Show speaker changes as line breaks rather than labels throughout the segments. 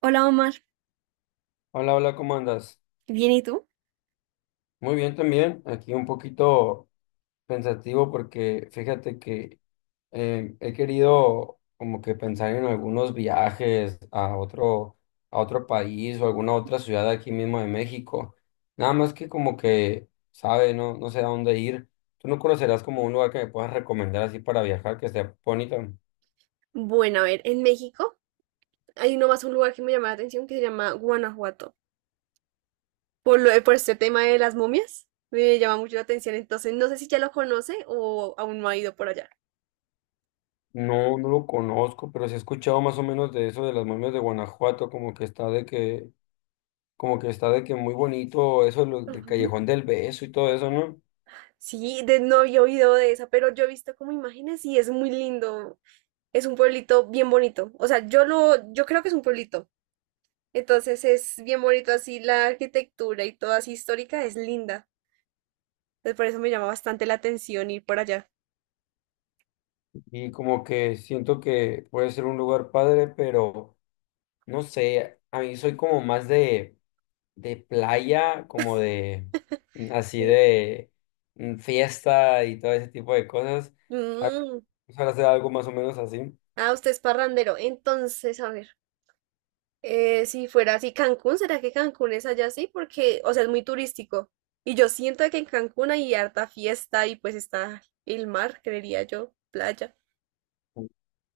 Hola Omar,
Hola, hola, ¿cómo andas?
¿bien y tú?
Muy bien también, aquí un poquito pensativo porque fíjate que he querido como que pensar en algunos viajes a otro país o alguna otra ciudad aquí mismo de México. Nada más que como que, sabe, no sé a dónde ir. ¿Tú no conocerás como un lugar que me puedas recomendar así para viajar que esté bonito?
Bueno, a ver, en México hay nomás un lugar que me llama la atención que se llama Guanajuato. Por este tema de las momias, me llama mucho la atención, entonces no sé si ya lo conoce o aún no ha ido por allá.
No, no lo conozco, pero sí he escuchado más o menos de eso de las momias de Guanajuato, como que está de que como que está de que muy bonito eso del
Ujú.
Callejón del Beso y todo eso, ¿no?
Sí, no había oído de esa, pero yo he visto como imágenes y es muy lindo. Es un pueblito bien bonito. O sea, yo creo que es un pueblito. Entonces es bien bonito así la arquitectura y todo así histórica es linda. Entonces por eso me llama bastante la atención ir por allá.
Y como que siento que puede ser un lugar padre, pero no sé, a mí soy como más de playa, como de así
Sí.
de fiesta y todo ese tipo de cosas. Ah,
Mm.
Ojalá sea algo más o menos así.
Ah, usted es parrandero. Entonces, a ver, si fuera así Cancún, ¿será que Cancún es allá así? Porque, o sea, es muy turístico. Y yo siento que en Cancún hay harta fiesta y pues está el mar, creería yo, playa.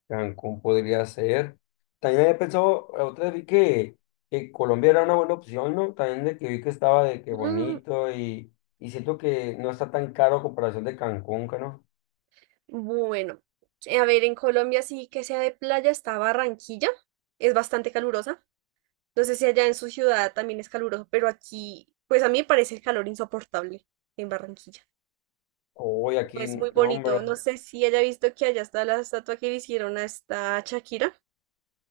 Cancún podría ser. También había pensado, la otra vez vi que Colombia era una buena opción, ¿no? También de que vi que estaba de que
Mm,
bonito y siento que no está tan caro a comparación de Cancún, que ¿no?
bueno, a ver, en Colombia sí que sea de playa está Barranquilla. Es bastante calurosa. No sé si allá en su ciudad también es caluroso, pero aquí, pues a mí me parece el calor insoportable en Barranquilla.
Hoy aquí,
Es
no,
muy bonito.
hombre,
No sé si haya visto que allá está la estatua que le hicieron a esta Shakira.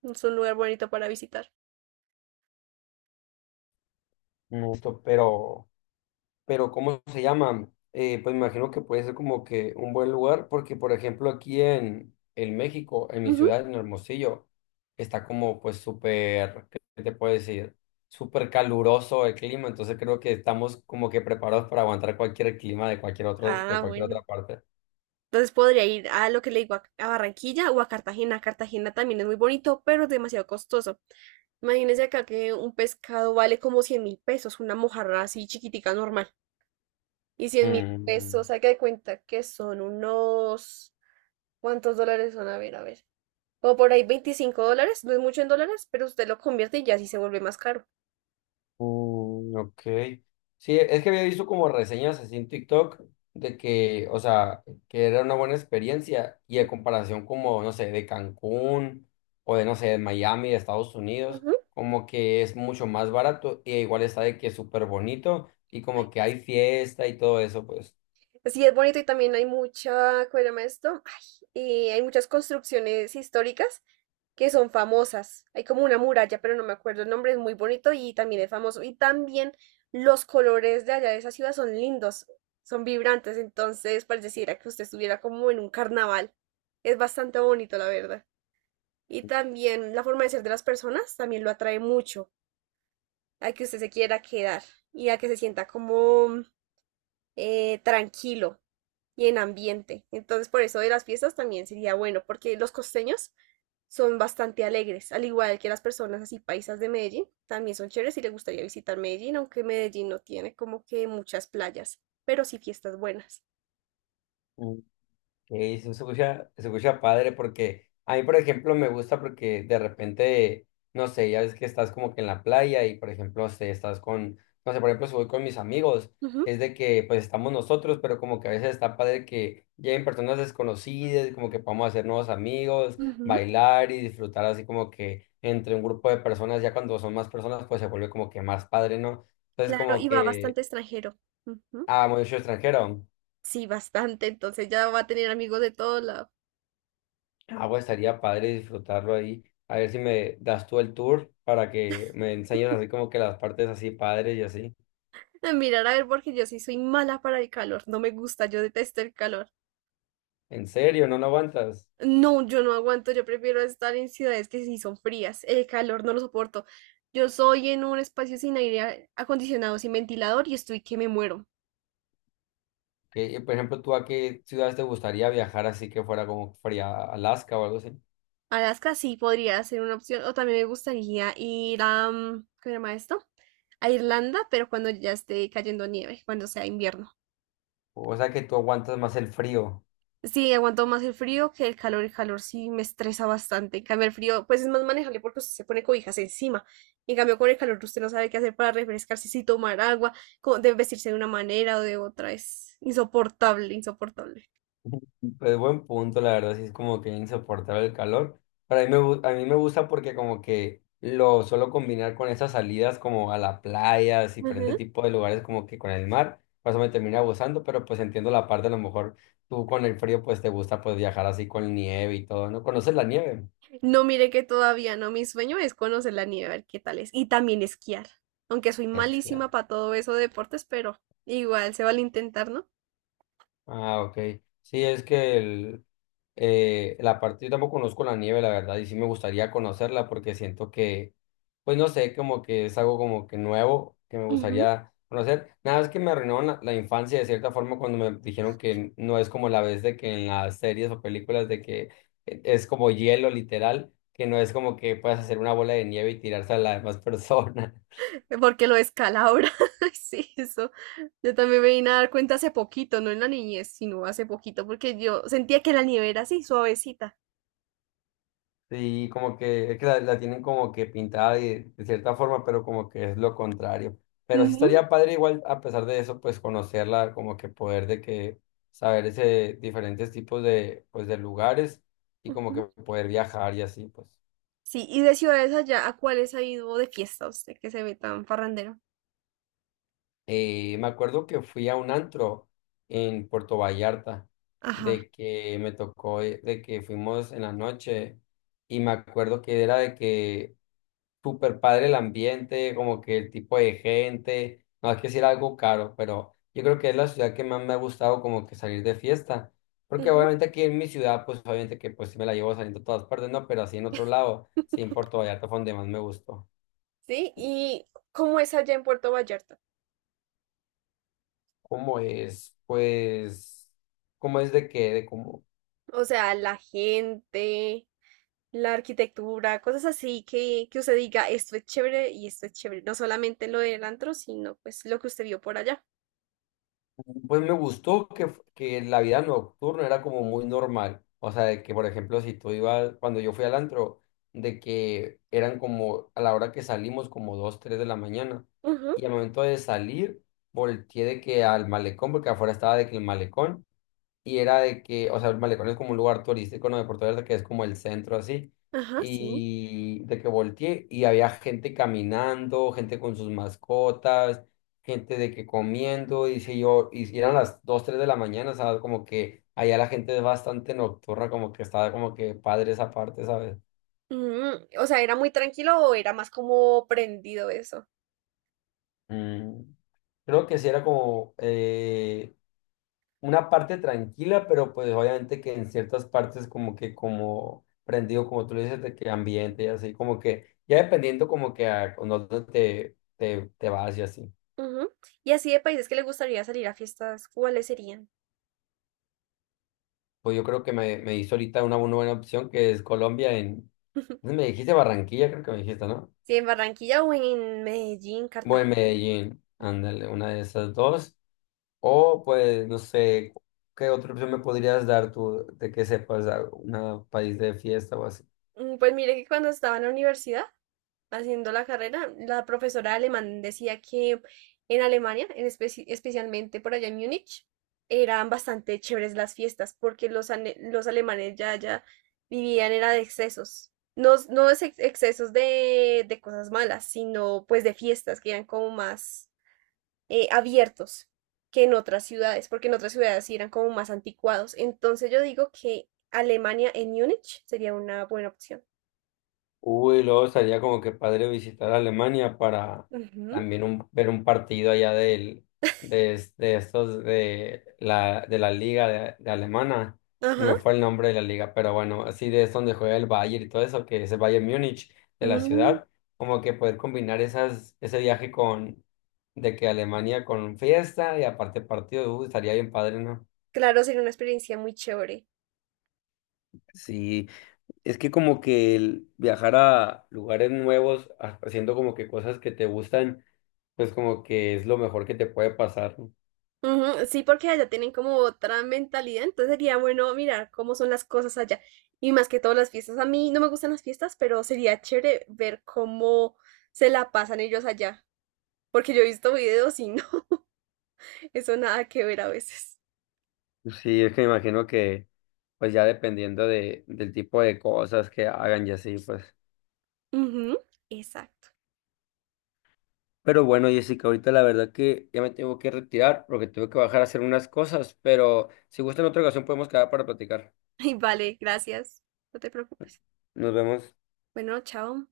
Es un lugar bonito para visitar.
no, esto, pero ¿cómo se llama? Pues me imagino que puede ser como que un buen lugar, porque por ejemplo aquí en México, en mi
Ujú.
ciudad, en Hermosillo, está como pues súper, ¿qué te puedo decir? Súper caluroso el clima, entonces creo que estamos como que preparados para aguantar cualquier clima de cualquier de
Ah,
cualquier
bueno.
otra parte.
Entonces podría ir a lo que le digo, a Barranquilla o a Cartagena. Cartagena también es muy bonito, pero es demasiado costoso. Imagínense acá que un pescado vale como 100.000 pesos, una mojarra así chiquitica normal. Y cien mil
Mm.
pesos, haga de cuenta que son unos... ¿Cuántos dólares son? A ver, a ver. Como por ahí 25 dólares, no es mucho en dólares, pero usted lo convierte y ya sí se vuelve más caro.
Mm, ok. Sí, es que había visto como reseñas así en TikTok de que, o sea, que era una buena experiencia y a comparación como, no sé, de Cancún o de, no sé, de Miami, de Estados Unidos,
Ujú.
como que es mucho más barato y igual está de que es súper bonito y como que hay fiesta y todo eso, pues.
Sí, es bonito y también hay mucha, ¿cómo se llama esto? Ay, hay muchas construcciones históricas que son famosas. Hay como una muralla, pero no me acuerdo el nombre, es muy bonito y también es famoso. Y también los colores de allá de esa ciudad son lindos, son vibrantes, entonces pareciera que usted estuviera como en un carnaval. Es bastante bonito, la verdad. Y también la forma de ser de las personas también lo atrae mucho a que usted se quiera quedar y a que se sienta como tranquilo y en ambiente. Entonces, por eso de las fiestas también sería bueno, porque los costeños son bastante alegres, al igual que las personas así paisas de Medellín, también son chéveres y les gustaría visitar Medellín, aunque Medellín no tiene como que muchas playas, pero sí fiestas buenas.
Se escucha padre porque a mí, por ejemplo, me gusta porque de repente, no sé, ya ves que estás como que en la playa y, por ejemplo, si estás con, no sé, por ejemplo, si voy con mis amigos,
Ujú,
es de que pues estamos nosotros, pero como que a veces está padre que lleguen personas desconocidas, como que podamos hacer nuevos amigos,
ujú.
bailar y disfrutar así como que entre un grupo de personas, ya cuando son más personas, pues se vuelve como que más padre, ¿no? Entonces,
Claro,
como
y va
que,
bastante extranjero. Ujú.
ah, mucho extranjero.
Sí, bastante, entonces ya va a tener amigos de todo lado.
Ah, pues estaría padre disfrutarlo ahí. A ver si me das tú el tour para que me enseñes así como que las partes así padres y así.
Ah, mirar a ver, porque yo sí soy mala para el calor, no me gusta, yo detesto el calor.
¿En serio? ¿No lo aguantas?
No, yo no aguanto, yo prefiero estar en ciudades que sí son frías, el calor no lo soporto. Yo soy en un espacio sin aire acondicionado, sin ventilador y estoy que me muero.
Que, y, por ejemplo, ¿tú a qué ciudades te gustaría viajar así que fuera como fría Alaska o algo así?
Alaska sí podría ser una opción, o también me gustaría ir a, ¿cómo se llama esto? A Irlanda, pero cuando ya esté cayendo nieve, cuando sea invierno.
O sea que tú aguantas más el frío.
Sí, aguanto más el frío que el calor. El calor sí me estresa bastante. En cambio, el frío, pues es más manejable porque usted se pone cobijas encima. En cambio, con el calor usted no sabe qué hacer para refrescarse, si tomar agua, cómo debe vestirse de una manera o de otra. Es insoportable, insoportable.
Pues buen punto, la verdad, sí es como que insoportable el calor. Pero a mí a mí me gusta porque como que lo suelo combinar con esas salidas como a la playa, así, diferente
Ujú.
tipo de lugares como que con el mar. Por eso me termina gustando, pero pues entiendo la parte, a lo mejor tú con el frío pues te gusta pues viajar así con nieve y todo, ¿no? ¿Conoces la nieve?
No, mire que todavía no. Mi sueño es conocer la nieve, a ver qué tal es. Y también esquiar. Aunque soy
Es que
malísima para todo eso de deportes, pero igual se vale intentar, ¿no?
Ah, ok. Sí, es que la parte, yo tampoco conozco la nieve, la verdad, y sí me gustaría conocerla porque siento que, pues no sé, como que es algo como que nuevo que me
Ujú.
gustaría conocer. Nada más que me arruinaron la infancia de cierta forma cuando me dijeron que no es como la vez de que en las series o películas de que es como hielo literal, que no es como que puedes hacer una bola de nieve y tirársela a la demás persona.
Porque lo descalabra. Ay, sí, eso. Yo también me vine a dar cuenta hace poquito, no en la niñez, sino hace poquito, porque yo sentía que la nieve era así, suavecita.
Sí, como que es que la tienen como que pintada de cierta forma, pero como que es lo contrario. Pero sí
Ujú,
estaría padre igual, a pesar de eso, pues conocerla, como que poder de que saber ese diferentes tipos de, pues, de lugares y como que
ujú.
poder viajar y así, pues.
Sí, y de ciudades allá, ¿a cuáles ha ido de fiesta usted que se ve tan farrandero?
Me acuerdo que fui a un antro en Puerto Vallarta,
Ajá.
de que me tocó, de que fuimos en la noche y me acuerdo que era de que súper padre el ambiente, como que el tipo de gente, no hay que decir algo caro, pero yo creo que es la ciudad que más me ha gustado como que salir de fiesta, porque
Ujú.
obviamente aquí en mi ciudad, pues obviamente que pues sí me la llevo saliendo a todas partes, no, pero así en otro lado, sí en Puerto Vallarta fue donde más me gustó.
Sí, ¿y cómo es allá en Puerto Vallarta?
¿Cómo es? Pues, ¿cómo es de qué? De cómo.
O sea, la gente, la arquitectura, cosas así que usted diga, esto es chévere y esto es chévere. No solamente lo del antro, sino pues lo que usted vio por allá.
Pues me gustó que la vida nocturna era como muy normal. O sea, de que, por ejemplo, si tú ibas, cuando yo fui al antro, de que eran como a la hora que salimos, como 2 3 de la mañana. Y al momento de salir, volteé de que al malecón, porque afuera estaba de que el malecón y era de que, o sea, el malecón es como un lugar turístico, ¿no? De Puerto Vallarta, que es como el centro así,
Ajá, sí.
y de que volteé y había gente caminando, gente con sus mascotas, gente de que comiendo, y si eran las 2 3 de la mañana, ¿sabes? Como que allá la gente es bastante nocturna, como que estaba como que padre esa parte, ¿sabes?
Mm, o sea, ¿era muy tranquilo o era más como prendido eso?
Mm, creo que sí era como, una parte tranquila, pero pues obviamente que en ciertas partes como que como prendido, como tú le dices, de que ambiente y así, como que ya dependiendo como que a con dónde te vas y así.
Ujú. Y así de países que le gustaría salir a fiestas, ¿cuáles serían?
Pues yo creo que me hizo ahorita una, buena buena opción que es Colombia en, me dijiste Barranquilla, creo que me dijiste, ¿no?
Si en Barranquilla o en Medellín,
Bueno,
Cartagena.
Medellín, ándale, una de esas dos. O pues no sé, ¿qué otra opción me podrías dar tú de que sepas a un país de fiesta o así?
Mm, pues mire que cuando estaba en la universidad haciendo la carrera, la profesora de alemán decía que en Alemania, en especialmente por allá en Múnich, eran bastante chéveres las fiestas porque los alemanes ya vivían era de excesos. No, no es ex- excesos de cosas malas, sino pues de fiestas que eran como más abiertos que en otras ciudades, porque en otras ciudades sí eran como más anticuados. Entonces yo digo que Alemania en Múnich sería una buena opción.
Uy, luego estaría como que padre visitar Alemania para
Ujú,
también ver un partido allá de estos de de la liga de alemana.
ajá.
Me fue el nombre de la liga, pero bueno, así de es donde juega el Bayern y todo eso, que es el Bayern Múnich de la
Mm.
ciudad, como que poder combinar ese viaje con de que Alemania con fiesta y aparte partido, uy, estaría bien padre, ¿no?
Claro, sería una experiencia muy chévere.
Sí, es que como que el viajar a lugares nuevos, haciendo como que cosas que te gustan, pues como que es lo mejor que te puede pasar. ¿No?
Ujú, sí, porque allá tienen como otra mentalidad, entonces sería bueno mirar cómo son las cosas allá. Y más que todo las fiestas. A mí no me gustan las fiestas, pero sería chévere ver cómo se la pasan ellos allá. Porque yo he visto videos y no, eso nada que ver a veces.
Sí, es que me imagino que pues ya dependiendo del tipo de cosas que hagan y así, pues.
Ujú, exacto.
Pero bueno, Jessica, ahorita la verdad que ya me tengo que retirar porque tuve que bajar a hacer unas cosas, pero si gusta en otra ocasión podemos quedar para platicar.
Y vale, gracias. No te preocupes.
Nos vemos.
Bueno, chao.